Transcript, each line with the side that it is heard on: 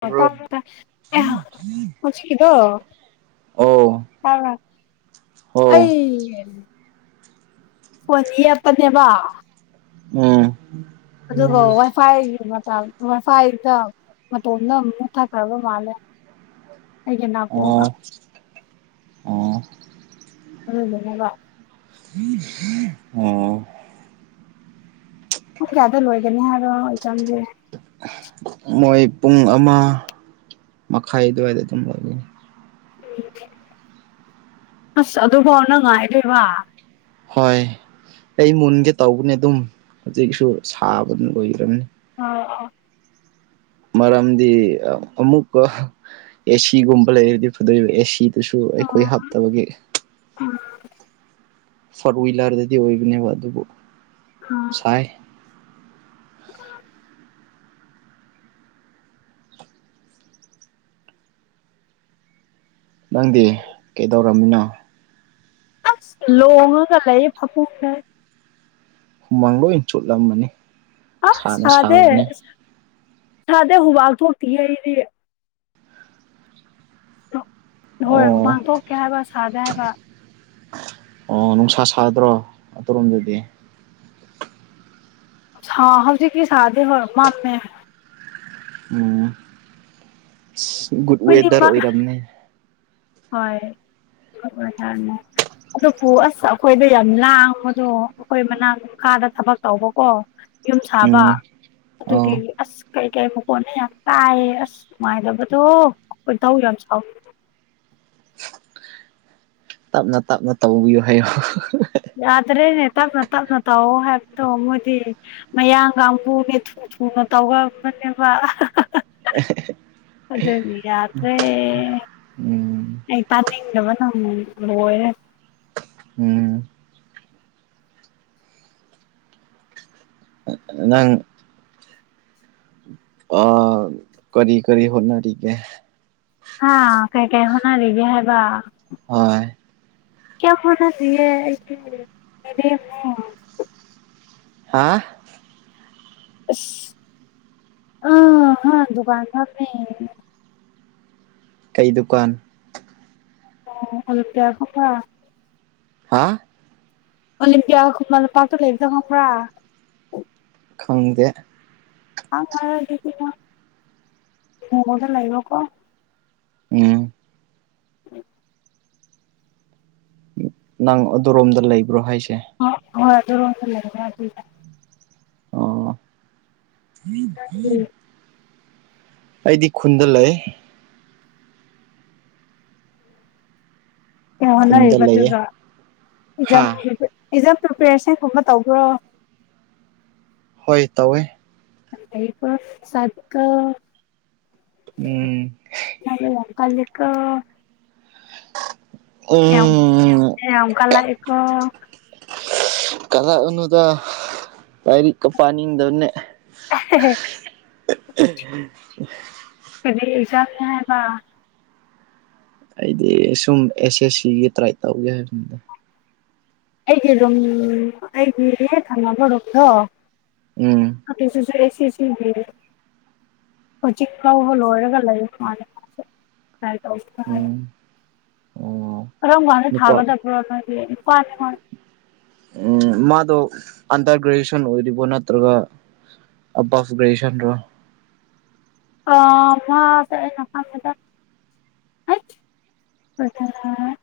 right: ꯇꯥꯕ꯭ꯔꯣ
left: ꯁꯤꯀꯤ ꯇꯣ
right: ꯑꯧ
left: ꯇꯥꯕ꯭ꯔꯥ
right: ꯑꯧ
left: ꯑꯩ ꯋꯥꯠ ꯏꯌꯥꯠꯄꯅꯦꯕꯥ
right: ꯎꯝ
left: ꯑꯗꯨꯒ ꯋꯥꯏꯐꯥꯏꯒꯤ ꯃꯇꯝ ꯋꯥꯏꯐꯥꯏꯗ ꯃꯇꯣꯝꯗ ꯑꯃꯨꯛ ꯃꯨꯊꯠꯈ꯭ꯔꯕ ꯃꯥꯜꯂꯦ ꯑꯩꯒꯤ ꯅꯥꯀꯣꯡꯅ
right: ꯑꯣ ꯑꯣ
left: ꯑꯗꯨꯗꯨꯅꯀꯣ
right: ꯍ
left: ꯑꯣ ꯀꯌꯥꯗ ꯂꯣꯏꯒꯅꯤ ꯍꯥꯏꯔꯣ ꯑꯩ ꯖꯥꯝꯗꯤ
right: ꯃꯣꯏ ꯄꯨꯡ ꯑꯃ ꯃꯈꯥꯏ ꯑꯗꯨꯋꯥꯏꯗ ꯑꯗꯨꯝ ꯂꯧꯒꯅꯤ
left: ꯑꯁ ꯑꯗꯨ ꯐꯥꯎꯅ ꯉꯥꯏꯗꯣꯏꯕ
right: ꯍꯣꯏ ꯑꯩ ꯃꯨꯟꯒꯦ ꯇꯧꯕꯅꯦ ꯑꯗꯨꯝ ꯍꯧꯖꯤꯛꯁꯨ ꯁꯥꯕ ꯑꯣꯏꯈ꯭ꯔꯕꯅꯤ
left: ꯑꯣ
right: ꯃꯔꯝꯗꯤ ꯑꯃꯨꯛꯀ ꯑꯦꯁꯤꯒꯨꯝꯕ ꯂꯩꯔꯗꯤ ꯐꯗꯣꯛꯏꯕ ꯑꯦꯁꯤ ꯑꯗꯨꯁꯨ ꯑꯩꯈꯣꯏ ꯍꯥꯞꯇꯕꯒꯤ
left: ꯎꯝ
right: ꯐꯣꯔ ꯍꯋꯤꯂꯔꯗꯗꯤ ꯑꯣꯏꯕꯅꯦꯕ ꯑꯗꯨꯕꯨ
left: ꯎꯝ
right: ꯁꯥꯏ ꯅꯪꯗꯤ ꯀꯩꯗꯧꯔꯝꯃꯤꯅꯣ
left: ꯂꯣꯡꯉꯒ ꯂꯩ ꯐꯃꯨꯡꯗ
right: ꯍꯨꯃꯥꯡ ꯂꯣꯏ ꯆꯨꯠꯂꯝꯃꯅꯤ
left: ꯑ
right: ꯁꯥꯅ
left: ꯁꯥꯗꯦ
right: ꯁꯥꯕꯅꯦ
left: ꯁꯥꯗꯦ ꯍꯨꯃꯥꯡ ꯊꯣꯛꯇꯤꯌꯦ ꯑꯩꯗꯤ ꯍꯣꯏ
right: ꯑꯣ
left: ꯍꯨꯃꯥꯡ ꯊꯣꯛꯇꯦ ꯍꯥꯏꯕ ꯁꯥꯗꯦ ꯍꯥꯏꯕ
right: ꯑꯣ ꯅꯨꯡꯁꯥ ꯁꯥꯗ꯭ꯔꯣ ꯑꯗꯣꯝꯗꯗꯤ
left: ꯍ ꯍꯧꯖꯤꯛꯀꯤ ꯁꯥꯗꯦ ꯍꯣꯏ ꯃꯥꯝꯃꯦ
right: ꯎꯝ ꯢꯁ ꯒꯨꯗ ꯋꯦꯗꯔ
left: ꯈꯨꯗꯤꯡꯃꯛ
right: ꯑꯣꯏꯔꯝꯅꯤ
left: ꯍꯣꯏ [unintelligible] ꯑꯗꯨꯕꯨ ꯑꯁ ꯑꯩꯈꯣꯏꯗ ꯌꯥꯝ ꯂꯥꯡꯕꯗꯣ ꯑꯩꯈꯣꯏ ꯃꯅꯥꯛ ꯈꯥꯗ ꯊꯕꯛ ꯇꯧꯕꯀꯣ ꯌꯨꯝ ꯁꯥꯕ
right: ꯎꯝ
left: ꯑꯗꯨꯒꯤ
right: ꯑꯣ
left: ꯑꯁ ꯀꯩ ꯀꯩ ꯃꯈꯣꯟꯅꯣ ꯌꯥꯝ ꯇꯥꯏꯌꯦ ꯑꯁ ꯅꯨꯡꯉꯥꯏꯗꯕꯗꯣ ꯈꯣꯢꯗꯧ ꯌꯥꯝ ꯁꯥꯎꯅꯤꯡ
right: ꯇꯞꯅ ꯇꯞꯅ ꯇꯧꯕꯤꯌꯨ ꯍꯥꯏꯌꯣ
left: ꯌꯥꯗ꯭ꯔꯦꯅꯦ ꯇꯞꯅ ꯇꯞꯅ ꯇꯥꯛꯑꯣ ꯍꯥꯏꯕꯗꯣ ꯃꯣꯏꯗꯤ ꯃꯌꯥꯡ ꯀꯥꯡꯕꯨꯒꯤ ꯊꯨ ꯊꯨꯅ ꯇꯧꯕꯅꯦꯕ ꯑꯗꯨꯗꯅꯤ ꯌꯥꯗꯦ
right: ꯎꯝ
left: ꯑꯩ ꯇꯥꯅꯤꯡꯗꯕ ꯅꯪ ꯂꯣꯏꯔꯦ
right: ꯎꯝ ꯅꯪ ꯑ ꯀꯔꯤ ꯀꯔꯤ ꯍꯣꯟꯅꯔꯤꯒꯦ
left: ꯍꯥꯥ ꯀꯩ ꯀꯩ ꯍꯣꯠꯅꯔꯤꯒꯦ ꯍꯥꯏꯕ
right: ꯍꯣꯏ
left: [unintelligible]
right: ꯍꯥ
left: ꯑꯁ ꯑꯥ ꯍꯥ ꯗꯨꯀꯥꯟ ꯐꯝꯃꯦ
right: ꯀꯩ ꯗꯨꯀꯥꯟ
left: [unintelligible]
right: ꯍꯥ
left: ꯑꯣꯂꯦꯝ ꯄꯤꯌꯥ ꯈꯨꯃꯟ ꯂꯝꯄꯥꯛꯇ ꯂꯩꯕꯗꯣ ꯈꯪꯕ꯭ꯔꯥ
right: ꯈꯪꯗꯦ
left: ꯈꯪꯉꯔꯣꯏ ꯑꯗꯨꯗꯤ ꯅꯪ ꯀꯣꯡꯕꯗ ꯂꯩꯔꯣꯀꯣ
right: ꯎꯝ
left: ꯎꯝ
right: ꯅꯪ ꯑꯗꯨꯔꯣꯝꯗ ꯂꯩꯕ꯭ꯔꯣ ꯍꯥꯏꯁꯦ
left: ꯍꯣꯢ ꯍꯣꯏ ꯑꯗꯨꯔꯣꯝꯗ ꯂꯩꯕꯔꯥ ꯑꯈꯣꯢꯁꯦ
right: ꯑꯣ
left: ꯎꯝ
right: ꯑꯩꯗꯤ ꯈꯨꯟꯗ ꯂꯩ
left: ꯀꯩ
right: ꯈꯨꯟꯗ
left: ꯍꯣꯠꯅꯔꯤꯕ
right: ꯂꯩꯌꯦ
left: ꯑꯗꯨꯗ
right: ꯍꯥ
left: ꯑꯦꯛꯖꯥꯝ ꯑꯦꯛꯖꯥꯝ ꯄ꯭ꯔꯤꯄꯦꯔꯦꯁꯟꯒꯨꯝꯕ ꯇꯧꯕ꯭ꯔꯣ
right: ꯍꯣꯏ ꯇꯧꯋꯦ
left: ꯌꯥꯝ ꯅꯩꯀꯣ ꯃꯤ ꯃꯆꯥꯗꯤꯀꯣ
right: ꯎꯝ
left: ꯍꯣꯠꯅꯕ ꯌꯥꯝ ꯀꯜꯂꯤꯀꯣ ꯌꯥꯝ
right: ꯎꯝ
left: ꯌꯥꯝ ꯀꯜꯂꯛꯢꯀꯣ
right: ꯀꯂꯛꯎꯅꯨꯗ ꯂꯥꯏꯔꯤꯛꯀ ꯄꯥꯅꯤꯡꯗꯝꯅꯦ
left: ꯍꯦ ꯍꯦ ꯀꯔꯤ ꯑꯦꯛꯖꯥꯝꯅꯦ ꯍꯥꯢꯕ
right: ꯑꯩꯗꯤ ꯁꯨꯝ ꯑꯦꯁ ꯑꯦꯁ ꯁꯤꯒꯤ ꯇ꯭ꯔꯥꯏ ꯇꯧꯒꯦ ꯍꯥꯢꯕꯅꯤꯗ
left: ꯑꯩꯒꯤ ꯔꯨꯝ ꯑꯩꯒꯤ ꯍꯦꯛ ꯊꯥꯡꯅꯕ ꯔꯨꯝꯗꯣ
right: ꯎꯝ
left: ꯑꯗꯨꯁꯨ ꯑꯦꯁ ꯑꯦꯁ ꯁꯤ ꯒꯤ ꯍꯧꯖꯤꯛ ꯐꯥꯎꯕ ꯂꯣꯏꯔꯒ ꯂꯩꯕ ꯃꯥꯜꯂꯦ ꯃꯥꯁꯨ ꯇ꯭ꯔꯥꯢ ꯇꯧꯕꯅꯣ ꯍꯥꯢꯔ
right: ꯎꯝ ꯑꯣ
left: ꯀꯔꯝꯀꯥꯟꯗ
right: ꯅꯨꯄꯥ
left: ꯊꯥꯒꯗꯕ꯭ꯔꯣ ꯅꯣꯢꯗꯤ ꯄꯥꯅ
right: ꯎꯝ ꯃꯥꯗꯣ ꯑꯟꯗꯔ ꯒ꯭ꯔꯦꯖꯨꯑꯦꯁꯟ ꯑꯣꯏꯔꯤꯕꯣ ꯅꯠꯇ꯭ꯔꯒ ꯑꯕꯞ ꯒ꯭ꯔꯦꯖꯨꯑꯦꯁꯟ ꯔꯣ
left: ꯑꯥ ꯃꯥꯁꯦ ꯑꯩꯅ ꯈꯟꯕꯗ ꯍꯩꯁ ꯑꯗꯨꯔꯥ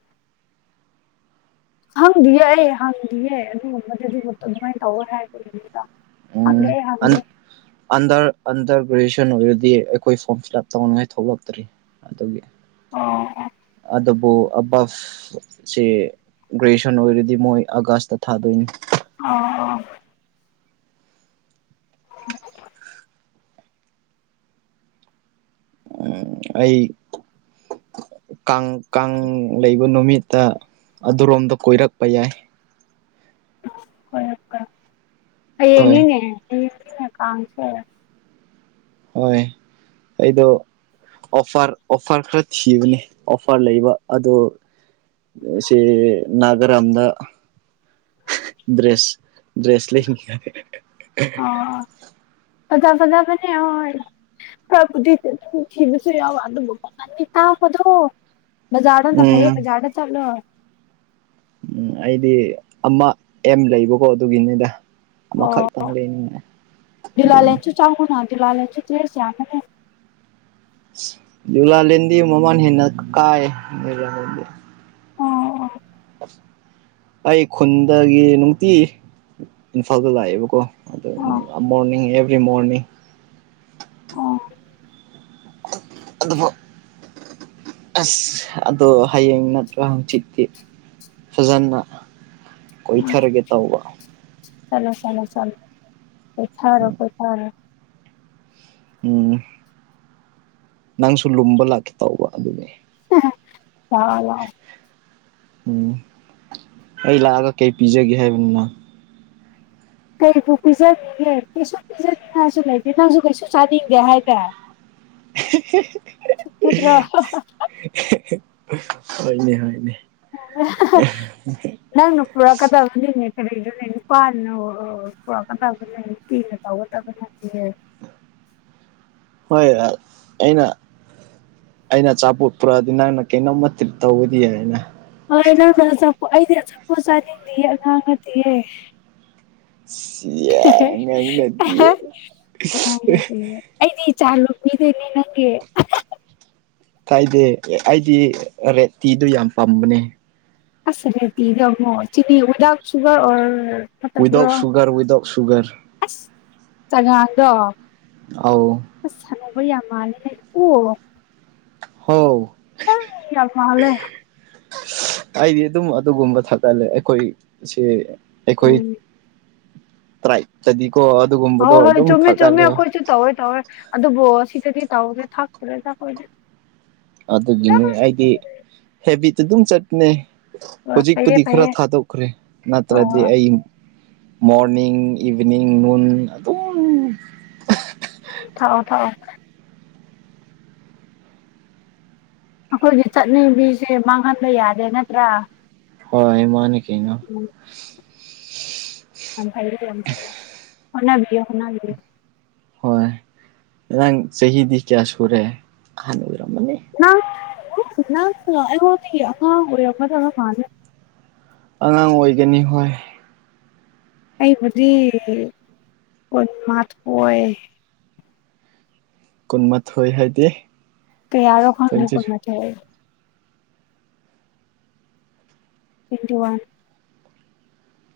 left: ꯈꯪꯗꯤꯌꯦ ꯑꯩ ꯍꯪꯗꯤꯌꯦ ꯑꯗꯨꯒꯨꯝꯕꯗꯨꯗꯤ ꯑꯗꯨꯃꯥꯏꯅ ꯇꯧꯋꯦ ꯍꯥꯏꯕꯒꯤꯔ ꯈꯪꯗꯦ
right: ꯎꯝ
left: ꯑꯩ ꯍꯪꯗꯦ
right: ꯑꯟꯗꯔ ꯑꯟꯗꯔ ꯒ꯭ꯔꯦꯖꯨꯑꯦꯁꯟ ꯑꯣꯏꯔꯗꯤ ꯑꯩꯈꯣꯏ ꯐꯣꯔꯝ ꯐꯤꯜ ꯑꯞ ꯇꯧꯅꯤꯡꯉꯥꯏ ꯊꯣꯛꯂꯛꯇ꯭ꯔꯤ ꯑꯗꯨꯒꯤ
left: ꯑꯣ
right: ꯑꯗꯨꯕꯨ ꯑꯕꯞ ꯁꯦ ꯒ꯭ꯔꯦꯖꯨꯌꯦꯁꯟ ꯑꯣꯏꯔꯗꯤ ꯃꯣꯏ ꯑꯥꯒꯁꯇ ꯊꯥꯗꯣꯏꯅꯤ
left: ꯑꯣ ꯑꯣ [inaudible]
right: ꯑꯝ ꯑꯩ ꯀꯥꯡ ꯀꯥꯡ ꯂꯩꯕ ꯅꯨꯃꯤꯠ ꯇ ꯑꯗꯨꯔꯣꯝꯗ ꯀꯣꯏꯔꯛꯄ ꯌꯥꯏ
left: ꯀꯣꯢꯔꯛꯀꯦ
right: ꯍꯣꯏ
left: ꯍꯌꯦꯡꯅꯤꯅꯦ ꯍꯌꯦꯡꯅꯤꯅꯦ ꯀꯥꯡꯁꯦ
right: ꯍꯣꯏ ꯑꯩꯗꯣ ꯑꯣꯐꯔ ꯑꯣꯐꯔ ꯈꯔ ꯊꯤꯕꯅꯤ ꯑꯣꯐꯔ ꯂꯩꯕ ꯑꯗꯣ ꯑꯁꯤ ꯅꯥꯒꯥꯔꯝꯗ ꯗ꯭ꯔꯦꯁ ꯗ꯭ꯔꯦꯁ ꯂꯩꯅꯤꯡꯉꯥꯢ
left: ꯑꯣ ꯐꯖ ꯐꯖꯕꯅꯦ ꯍꯣꯏ ꯈꯔꯥꯕꯨꯗꯤ ꯑꯗꯨꯝ ꯊꯤꯕꯁꯨ ꯌꯥꯎꯏ ꯑꯗꯨꯕꯨ ꯄꯥꯡꯒꯟꯗꯤ ꯇꯥꯕꯗꯣ ꯕꯖꯥꯔꯗꯥꯅ ꯐꯩꯌꯦ
right: ꯎꯝ
left: ꯕꯖꯥꯔꯗꯥ ꯆꯠꯂꯣ
right: ꯎꯝ ꯑꯩꯗꯤ ꯑꯃ ꯑꯦꯝ ꯂꯩꯕꯀꯣ ꯑꯗꯨꯒꯤꯅꯤꯗ ꯑꯃ
left: ꯑꯣ
right: ꯈꯛꯇꯪ ꯂꯩꯅꯤꯡꯉꯦ ꯑꯗꯨ
left: ꯆꯪꯒꯨꯅꯥ ꯗꯨꯂꯥꯂꯦꯟꯁꯨ ꯗ꯭ꯔꯦꯁ ꯌꯥꯝꯕꯅꯦ
right: ꯂꯂ ꯂꯗꯤ ꯃꯃ ꯍꯦꯅ ꯀꯥꯏ ꯂ ꯂꯗꯤ
left: ꯑꯣ
right: ꯑꯩ ꯈꯨꯟꯗꯒꯤ ꯅꯨꯡꯇꯤ ꯏꯝꯐꯥꯜꯗ ꯂꯥꯛꯑꯦꯕꯀꯣ ꯑꯗꯨ
left: ꯑꯣ
right: ꯃꯣꯔꯅꯤꯡ ꯑꯦꯕ꯭ꯔꯤ ꯃꯣꯔꯅꯤꯡ
left: ꯑꯣ
right: ꯑꯗꯨ ꯑꯁ ꯑꯗꯣ ꯍꯌꯦꯡ ꯅꯠꯇ꯭ꯔꯣ ꯍꯪꯆꯤꯠꯇꯤ ꯐꯖꯅ ꯀꯣꯏꯊꯔꯒꯦ ꯇꯧꯕ
left: ꯆꯂꯣ ꯆꯂꯣ ꯆꯂꯣ ꯄꯩ ꯊꯥꯔꯣ ꯀꯣꯏ ꯊꯥꯔꯣ
right: ꯎꯝ ꯅꯪꯁꯨ ꯂꯨꯝꯕ ꯂꯥꯛꯀꯦ ꯇꯧꯕ ꯑꯗꯨꯅꯤ
left: ꯂꯥꯛꯑꯣ ꯂꯥꯛꯑꯣ
right: ꯎꯝ ꯑꯩ ꯂꯥꯛꯑꯒ ꯀꯩ ꯄꯤꯖꯒꯦ ꯍꯥꯏꯕꯅꯣ
left: ꯀꯩꯕꯨ ꯄꯤꯖꯅꯦꯒꯦ ꯀꯩꯁꯨ ꯄꯤꯖꯅꯤꯡꯉꯥꯏꯁꯨ ꯂꯩꯇꯦ ꯅꯪꯁꯨ ꯀꯩꯁꯨ ꯆꯥꯅꯤꯡꯗꯦ ꯍꯥꯏꯗꯥꯏ ꯅꯠꯇ꯭ꯔꯣ
right: ꯍꯣꯏꯅꯦ ꯍꯣꯏꯅꯦ
left: ꯅꯪꯅ ꯄꯨꯔꯛꯀꯗꯕꯅꯤꯅꯦ ꯀꯔꯤꯅꯣꯅꯦ ꯅꯄꯥꯥꯅ ꯛꯀꯗꯕꯅꯦ ꯀ ꯇꯒꯗꯕꯦ
right: ꯍꯣꯏ ꯑꯩꯅ ꯑꯩꯅ ꯑꯆꯥꯄꯣꯠ ꯄꯨꯔꯛꯑꯗꯤ ꯅꯪꯅ ꯀꯩꯅꯣꯝꯃ ꯇ꯭ꯔꯤꯠ ꯇꯧꯕꯗꯤ ꯌꯥꯏꯅ
left: ꯍꯣꯏ ꯅꯪꯅ ꯑꯆꯥꯛꯄ ꯑꯩꯗꯤ ꯑꯆꯛꯄ ꯆꯥꯅꯤꯡꯗꯌꯦ ꯑꯉꯥꯡ ꯅꯗꯤꯌꯦꯦ
right: ꯎ
left: ꯦ ꯑꯩꯗꯤ ꯏꯆꯥ ꯂꯣꯄꯤꯗꯣꯏꯅꯦ ꯅꯪꯒꯤ
right: ꯀꯥꯏꯗꯦ ꯑꯩꯗꯤ ꯔꯦꯠ ꯇꯤꯗꯣ ꯌꯥꯝ ꯄꯥꯝꯕꯅꯦ
left: ꯑ ꯔꯦꯗꯤꯤꯣ ꯆ ꯋꯗꯥꯥꯛ ꯁꯨꯒꯔ ꯑꯣ
right: ꯋꯤꯗꯥꯥꯎꯠ ꯁꯨꯒꯔ ꯋꯤꯗꯥꯥꯎꯠ ꯁꯨꯒꯔ
left: ꯑꯁ ꯆꯒꯗ
right: ꯑꯥꯎ
left: ꯑꯁ ꯁꯅꯧꯕ ꯌꯥꯝ ꯃꯥꯂꯦ ꯑꯣ
right: ꯍ
left: ꯌꯥꯝ ꯃꯥꯜꯂꯦ
right: ꯑꯩꯗꯤ ꯑꯗꯨꯝ ꯑꯗꯨꯒꯨꯝꯕ ꯊꯒꯠꯂꯦ ꯑꯩꯈꯣꯏꯁꯦ ꯑꯩꯈꯣꯏ
left: ꯎꯝ
right: ꯇꯔꯥ ꯆꯗꯤꯀꯣ ꯑꯗꯨꯒꯨꯝꯕ
left: ꯍꯣꯏ ꯍꯣꯏ ꯆꯨꯝꯃꯦ ꯆꯨꯝꯃꯦ ꯑꯩꯈꯣꯏꯁꯨ ꯇꯧꯋꯦ ꯇꯧꯋꯦ ꯑꯗꯨꯕꯨ ꯁꯤꯗꯗꯤ ꯇꯧꯔꯦ ꯊꯥꯛꯇ꯭ꯔꯦꯣꯏ
right: ꯑꯗꯨꯒꯤꯅꯤ ꯑꯩꯗꯤ ꯍꯦꯕꯤꯠ ꯑꯗꯨꯝ ꯆꯠꯅꯦ
left: ꯑꯣ ꯐꯩꯌꯦ
right: ꯍꯧꯖꯤꯛꯄꯨꯗꯤ ꯈꯔ
left: ꯐꯩꯌꯦ
right: ꯊꯥꯗꯣꯛ ꯈ꯭ꯔꯦ
left: ꯍꯣꯏ
right: ꯅꯠꯇ꯭ꯔꯗꯤ
left: ꯍꯣꯏ
right: ꯑꯩ ꯃꯣꯔꯅꯤꯡ ꯏꯚꯤꯅꯤꯡ ꯅꯨꯡꯟ ꯑꯗꯨ
left: ꯊꯥꯎ ꯊꯥꯎ ꯑꯩꯈꯣꯏꯒꯤ ꯆꯠꯅꯕꯤꯁꯦ ꯃꯥꯡꯍꯟꯕ ꯌꯥꯗꯦ ꯅꯠꯇ꯭ꯔꯥ
right: ꯍ ꯏꯃ ꯀ
left: ꯐ ꯐ ꯍꯅꯕꯤ ꯍꯅꯕꯤ
right: ꯍꯣꯏ ꯉꯔꯥꯡ ꯆꯍꯤꯗꯤ ꯀꯌꯥ ꯁꯨꯔꯦ ꯍꯍꯥꯟꯅ ꯑꯣꯏꯔꯝꯃꯅꯤ
left: ꯉꯣꯈꯥ ꯑꯣꯏꯈꯥ ꯐꯥꯅꯤ
right: ꯑꯉꯥꯡ ꯑꯣꯏꯒꯅꯤ ꯍꯣꯏ
left: ꯑꯩꯕꯗꯤꯣꯏ ꯃꯥꯃꯊ ꯀꯣꯏ
right: ꯀꯨꯟꯃꯥꯊꯣꯏ ꯍꯥꯏꯗꯤ
left: ꯀꯩꯔꯣ ꯈꯅꯤ
right: ꯇ꯭ꯋꯦꯟꯇꯤ
left: ꯄ ꯆ ꯊ ꯋꯥ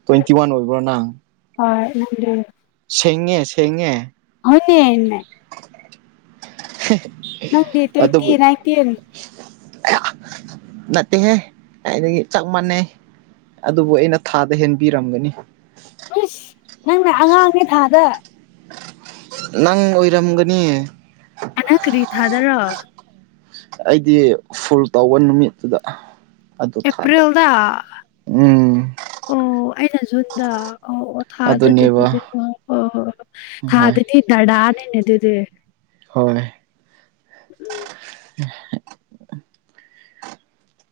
right: ꯇ꯭ꯋꯦꯟꯇꯤ ꯋꯥꯟ ꯑꯣꯏꯕ꯭ꯔꯣ ꯅꯪ
left: ꯍ ꯅ
right: ꯁꯦꯡꯉꯦ ꯁꯉꯦ
left: ꯍꯧꯗꯤ ꯅꯪꯗꯤ ꯇ꯭ꯋꯦꯟꯇꯤ
right: ꯑꯗꯨꯕꯨ
left: ꯅꯥꯏꯟꯇꯤꯟ
right: ꯅꯠꯇꯦꯍꯦ ꯑꯗꯨꯗꯒꯤ ꯆꯞ ꯃꯥꯟꯅꯩ ꯑꯗꯨꯕꯨ ꯑꯩꯅ ꯊꯥꯗ ꯍꯦꯟꯕꯤꯔꯝꯒꯅꯤ
left: ꯏꯁꯁ ꯅꯪꯅꯦ ꯑꯉꯥꯡꯅꯦ ꯊꯥꯗ
right: ꯅꯪ ꯑꯣꯏꯔꯝꯒꯅꯤ
left: ꯍꯟꯛꯛꯇꯗꯤ ꯊꯥꯗꯔꯣ
right: ꯑꯩꯗꯤ ꯐꯨꯜ ꯇꯧꯕ ꯅꯨꯃꯤꯠꯇꯨꯗ ꯑꯗꯨ ꯊꯥꯗ
left: ꯑꯦꯄ꯭ꯔꯤꯜꯗ
right: ꯎꯝ
left: ꯑꯣ ꯑꯩꯅ ꯖꯨꯟꯗ ꯑꯣ ꯑꯣ
right: ꯑꯗꯨꯅꯦꯕ
left: ꯊꯥꯗꯗꯤꯗꯤ ꯍ ꯍ
right: ꯍꯣꯏ
left: ꯊꯥꯗꯗꯤ ꯗꯗꯥꯥꯅꯤꯅꯦ ꯑꯗꯨꯗꯤ
right: ꯍꯣꯏ
left: ꯎꯝ
right: [unintelligible]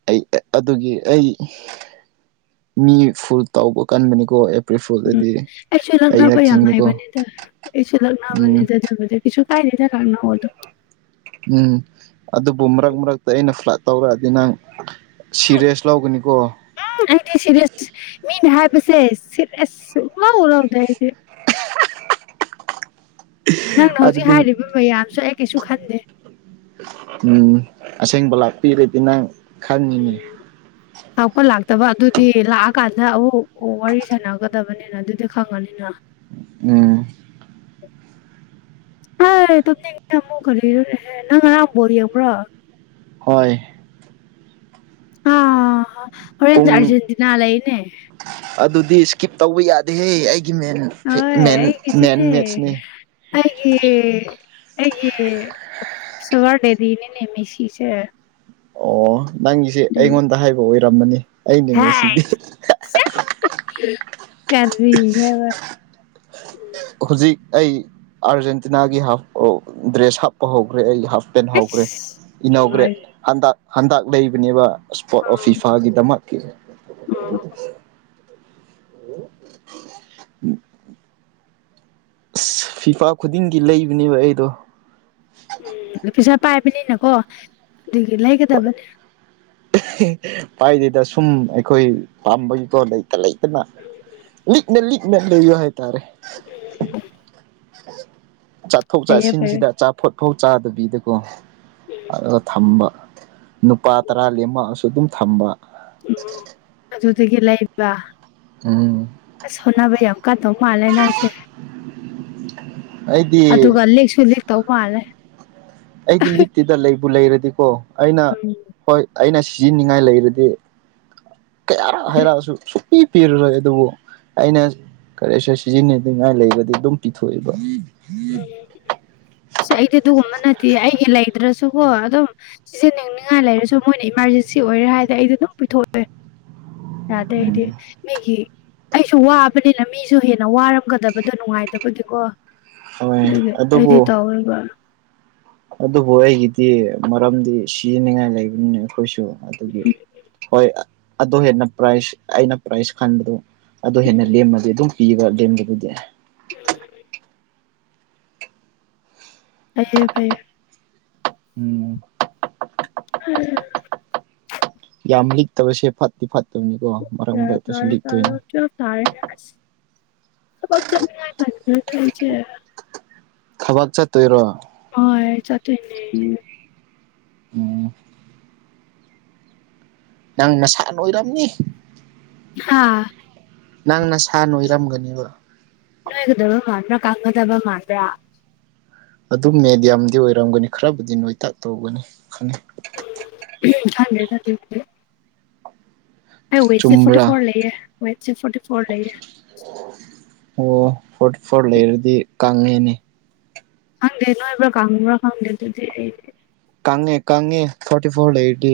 right: ꯑꯩ ꯑꯗꯨꯒꯤ ꯑꯩ ꯃꯤ ꯐꯨꯜ ꯇꯥꯎꯧꯕ ꯀꯟꯕꯅꯤꯀꯣ
left: ꯎꯝ
right: ꯐꯨꯜꯗꯗꯤ
left: ꯑꯩꯁꯨ
right: ꯑꯩꯅ
left: ꯂꯛꯅꯕ ꯌꯥꯝ
right: ꯀꯤꯅꯤꯀꯣ
left: ꯍꯥꯏꯕꯅꯤꯗ ꯑꯩꯁꯨ
right: ꯎꯝ
left: ꯂꯛꯅꯕꯅꯤꯗ ꯑꯗꯨꯗꯤ ꯏꯁꯨ ꯀꯥꯏ ꯅ ꯊ ꯀꯥꯟꯅ ꯑꯣꯗꯣ
right: ꯎꯝ ꯑꯗꯨꯕꯨ ꯃꯔꯛ ꯃꯔꯛꯇ ꯑꯩꯅ ꯇꯧꯔꯛꯑꯗꯤ ꯅꯪ ꯁꯤꯔꯦꯁ ꯂꯧꯒꯅꯤꯀꯣ
left: ꯎꯝ ꯑꯩꯗꯤ ꯁꯤꯦꯔꯤꯌꯁ ꯃꯤꯅ ꯍꯥꯏꯕꯁꯦ ꯁꯤꯦꯔꯤꯌꯁ ꯎꯔꯥꯎꯔꯥꯎꯗꯦ ꯑꯩꯗꯤ ꯅꯪꯅ ꯍꯧꯖꯤꯛ
right: ꯑꯗꯨꯗꯤ
left: ꯍꯥꯏꯔꯤꯕ ꯃꯌꯥꯝꯁꯨ ꯑꯩ ꯀꯩꯁꯨ ꯈꯟꯗꯦ
right: ꯎꯝ ꯑꯁꯦꯡꯕ ꯂꯥꯛꯄꯤꯔꯗꯤ ꯅꯪ ꯈꯪꯉꯤꯅꯦ
left: [unintelligible] ꯂꯥꯛꯄ ꯂꯥꯛꯇꯕ ꯑꯗꯨꯗꯤ ꯂꯥꯛꯑꯀꯥꯟꯗ ꯑꯃꯨꯛ ꯋꯥꯔꯤ ꯁꯥꯟꯅꯒꯗꯕꯅꯤꯅ ꯑꯗꯨꯗꯤ ꯈꯪꯉꯅꯤꯅ
right: ꯎꯝ
left: [unintelligible] ꯍ ꯇꯞꯅꯤꯡꯉꯦ ꯇꯝꯃꯨꯛ ꯀꯔꯤꯦ ꯅꯪ ꯉꯔꯥꯡꯕꯣꯔ ꯌꯦꯡꯕ꯭ꯔꯣ
right: ꯍꯣꯏ
left: ꯑ ꯍꯣꯔꯦꯟ
right: ꯄꯨꯡ
left: ꯑꯔꯖꯦꯟꯇꯤꯅꯥ ꯂꯩꯅꯦ
right: ꯑꯗꯨꯗꯤ ꯏꯁ꯭ꯀꯤꯞ ꯇꯧꯕ ꯌꯥꯗꯦꯍꯦ ꯑꯩꯒꯤ ꯃꯦꯟ
left: ꯍꯣꯏ
right: ꯃꯦꯟ ꯃꯦꯟ ꯃꯦꯠꯁꯅꯤ
left: ꯑꯩꯦ ꯑꯩꯒꯤ ꯁꯋꯥꯗꯦꯗꯤꯅꯦꯅꯦꯃꯤꯁꯤꯁꯦ
right: ꯑꯣ ꯅꯪꯒꯤꯁꯦ ꯑꯩꯉꯣꯟꯗ ꯍꯥꯏꯕ ꯑꯣꯏꯔꯝꯃꯅꯤ ꯑꯩ ꯅꯤꯡꯉ ꯁꯤꯗꯤ
left: ꯀ ꯍꯥꯏꯕ
right: ꯍꯧꯖꯤꯛ ꯑꯩ ꯑꯥꯔꯖꯦꯟꯇꯤꯅꯥꯒꯤ ꯍꯥꯐ ꯗ꯭ꯔꯦꯁ ꯍꯥꯞꯄ ꯍꯧꯈ꯭ꯔꯦ ꯑꯩ ꯍꯥꯞ ꯄꯦꯟꯍꯈ꯭ꯔꯦ
left: ꯑꯁ
right: ꯏꯍꯧꯈ꯭ꯔꯦ
left: ꯅꯨꯡꯉꯥꯏ
right: ꯍꯟꯗ ꯍꯟꯇꯛ ꯂꯩꯕꯅꯦꯕ ꯏꯁꯄꯠ
left: ꯎꯝ
right: ꯑꯣꯐꯤꯐꯥꯒꯤꯗꯃꯛꯀꯤ
left: ꯎꯝ
right: ꯑꯁ ꯐꯤꯐꯥ ꯈꯨꯗꯤꯡꯒꯤ ꯂꯩꯕꯅꯦꯕ ꯑꯩꯗꯣ
left: ꯎꯝ ꯑꯗꯨ ꯄꯩꯁꯥ ꯄꯥꯏꯕꯅꯤꯅꯀꯣ ꯑꯗꯨꯒꯤ ꯂꯩꯒꯗꯕꯅꯤ
right: ꯄꯥꯏꯗꯣꯏꯗ ꯁꯨꯝ ꯑꯩꯈꯣꯏ ꯄꯥꯝꯕꯒꯤꯀꯣ ꯂꯩꯇ ꯂꯩꯇꯅ ꯂꯤꯅꯦ ꯂꯤꯅꯦ ꯂꯩꯣ ꯍꯥꯏꯇꯥꯔꯦ
left: ꯎ
right: ꯆꯥꯠꯊꯣꯛ
left: ꯐꯩꯌꯦ
right: ꯆꯥꯁꯤꯟꯁꯤꯗ ꯑꯆꯥꯄꯣꯠ ꯐꯥꯎ ꯆꯥꯗꯕꯤꯗꯀꯣ ꯑꯗꯨꯒ ꯊꯝꯕ ꯅꯨꯄꯥ ꯇꯔꯥ ꯂꯦꯝꯃꯛꯑꯁꯨ ꯑꯗꯨꯝ ꯊꯝꯕ
left: ꯎꯝꯖꯒ ꯂ ꯏꯕ
right: ꯎꯝ
left: ꯁꯣꯅꯥꯕꯌꯥ ꯀꯥꯇꯧ ꯃꯥꯂ ꯅꯁꯦ
right: ꯑꯩꯗꯤ
left: ꯑꯗꯨꯒ ꯂꯤꯦꯛꯁꯨ ꯂꯤꯦꯛ ꯇꯧ ꯃꯥꯥꯜꯂꯦ
right: ꯑꯩꯗꯤ ꯂꯤꯛꯇꯨꯗ ꯂꯩꯕꯨ ꯂꯩꯔꯗꯤꯀꯣ ꯑꯩꯅ
left: ꯎꯝ
right: ꯍꯣꯏ ꯑꯩꯅ ꯁꯤꯖꯤꯅꯤꯡꯉꯥꯏ ꯂꯩꯔꯗꯤ ꯀꯌꯥꯔ ꯍꯥꯏꯔꯛꯑꯁꯨ ꯁ ꯄꯤ ꯄꯤꯔꯔꯣꯏ ꯑꯗꯨꯕꯨ ꯑꯩꯅ ꯀꯔꯁꯨꯔ ꯁꯤꯖꯤꯟꯅꯩꯗꯉꯥꯏ ꯂꯩꯕꯗꯤ ꯑꯗꯨꯝ ꯄꯤꯊꯣꯛꯑꯦꯕ
left: ꯑꯁ ꯑꯩꯗꯤ ꯑꯗꯨꯒꯨꯝꯕ ꯅꯠꯇꯦ ꯑꯩꯒꯤ ꯂꯩꯗ꯭ꯔꯁꯨꯀꯣ ꯑꯗꯨꯝ ꯁꯤꯖꯟꯅꯅꯤꯡꯅꯤꯡꯉꯥꯏ ꯂꯩꯔꯁꯨ ꯃꯣꯏꯅ ꯏꯃꯥꯔꯖꯦꯟꯁꯤ ꯑꯣꯏꯔꯦ ꯍꯥꯏꯗꯤ ꯑꯩꯗꯤ ꯑꯗꯨꯝ ꯄꯨꯊꯣꯛꯑꯣꯦ ꯑꯗ ꯍꯥꯏꯗꯤ ꯃꯤꯒꯤ ꯑꯩꯁꯨ ꯋꯥꯕꯅꯤꯅ ꯃꯤꯁꯨ ꯍꯦꯟꯅ ꯋꯥꯔꯝꯒꯗꯕꯗꯣ ꯅꯨꯡꯉꯥꯏꯇꯕꯒꯤꯀꯣ
right: ꯍꯣꯏ
left: ꯑꯗꯨꯒꯤ ꯑꯩꯗꯤ
right: ꯑꯗꯨꯕꯨ
left: ꯇꯧꯔꯤꯕ
right: ꯑꯗꯨꯕꯨ ꯑꯩꯒꯤꯗꯤ ꯃꯔꯝꯗꯤ ꯁꯤꯖꯤꯅꯤꯡꯉꯥꯏ ꯂꯩꯕꯅꯤꯅꯦ ꯑꯩꯈꯣꯏꯁꯨ ꯑꯗꯨꯒꯤ
left: ꯎꯝ
right: ꯍꯣꯏ ꯑꯗꯨ ꯍꯦꯟꯅ ꯄ꯭ꯔꯥꯏꯖ ꯑꯩꯅ ꯄ꯭ꯔꯥꯏꯖ ꯈꯟꯕꯗꯣ ꯑꯗꯨ ꯍꯦꯟꯅ ꯂꯦꯝꯃꯗꯤ ꯑꯗꯨꯝ ꯄꯤꯕ ꯂꯦꯝꯕꯗꯨꯗꯤ
left: [inaudible] ꯐꯌꯦ ꯐꯌꯦ
right: ꯎꯝ
left: ꯎꯝ
right: ꯌꯥꯝ ꯂꯤꯛꯇꯕꯁꯦ ꯐꯠꯇꯤ ꯐꯠꯇꯕꯅꯤꯀꯣ ꯃꯔꯛ ꯃꯔꯛꯇꯁꯨ ꯂꯤꯛꯇꯣꯏꯅꯤ
left: ꯇꯉ ꯇ ꯍꯥꯏꯦ
right: ꯊꯕꯛ ꯆꯠꯇꯣꯏꯔꯣ
left: ꯍ ꯆꯇꯦꯅꯦ
right: ꯑꯣꯝ ꯅꯪ ꯅꯁꯥ ꯂꯣꯏꯔꯝꯅꯤ
left: ꯍꯥ
right: ꯅꯪꯅ ꯁꯥꯥꯟ ꯅꯣꯏꯔꯝꯒꯅꯦꯕ
left: ꯅꫭꯏꯒꯗꯕ ꯃꯥꯟꯕ꯭ꯔ ꯀꯪꯒꯗꯕ ꯃꯥꯟꯕ꯭ꯔ
right: ꯑꯗꯨꯝ ꯃꯦꯗꯤꯌꯝꯗꯤ ꯑꯣꯏꯔꯝꯒꯅꯤ ꯈꯔꯕꯨꯗꯤ ꯅꯣꯏꯇꯥꯛ ꯇꯧꯒꯅꯤ ꯈꯪꯉꯦ
left: [unintelligible] ꯑꯩ ꯋꯦꯠꯁꯦ ꯐꯣꫪꯇꯤ
right: ꯆꯨꯝꯕ꯭ꯔꯥ
left: ꯐꯣꫪ ꯂꯩꯑꯌꯦ ꯋꯦꯠꯁꯦ ꯐꯣꫪꯇꯤ ꯐꯣꫪ ꯂꯩꯌꯦ
right: ꯑꯣ ꯐꯣꫪꯇꯤꯐꫭꫪ ꯂꯩꯔꯗꯤ ꯀꯪꯉꯦꯅꯦ
left: ꯈꯪꯗꯦ ꯅꯣꯏꯕ꯭ꯔ ꯀꯥꯡꯉꯨꯕ꯭ꯔ ꯈꯪꯗꯦ ꯑꯗꯨꯗꯤ ꯑꯩꯗꯤ
right: ꯀꯪꯉꯦ ꯀꯪꯉꯦ ꯐꯣꫪꯇꯤ ꯐꯣꯔ ꯂꯩꯔꯗꯤ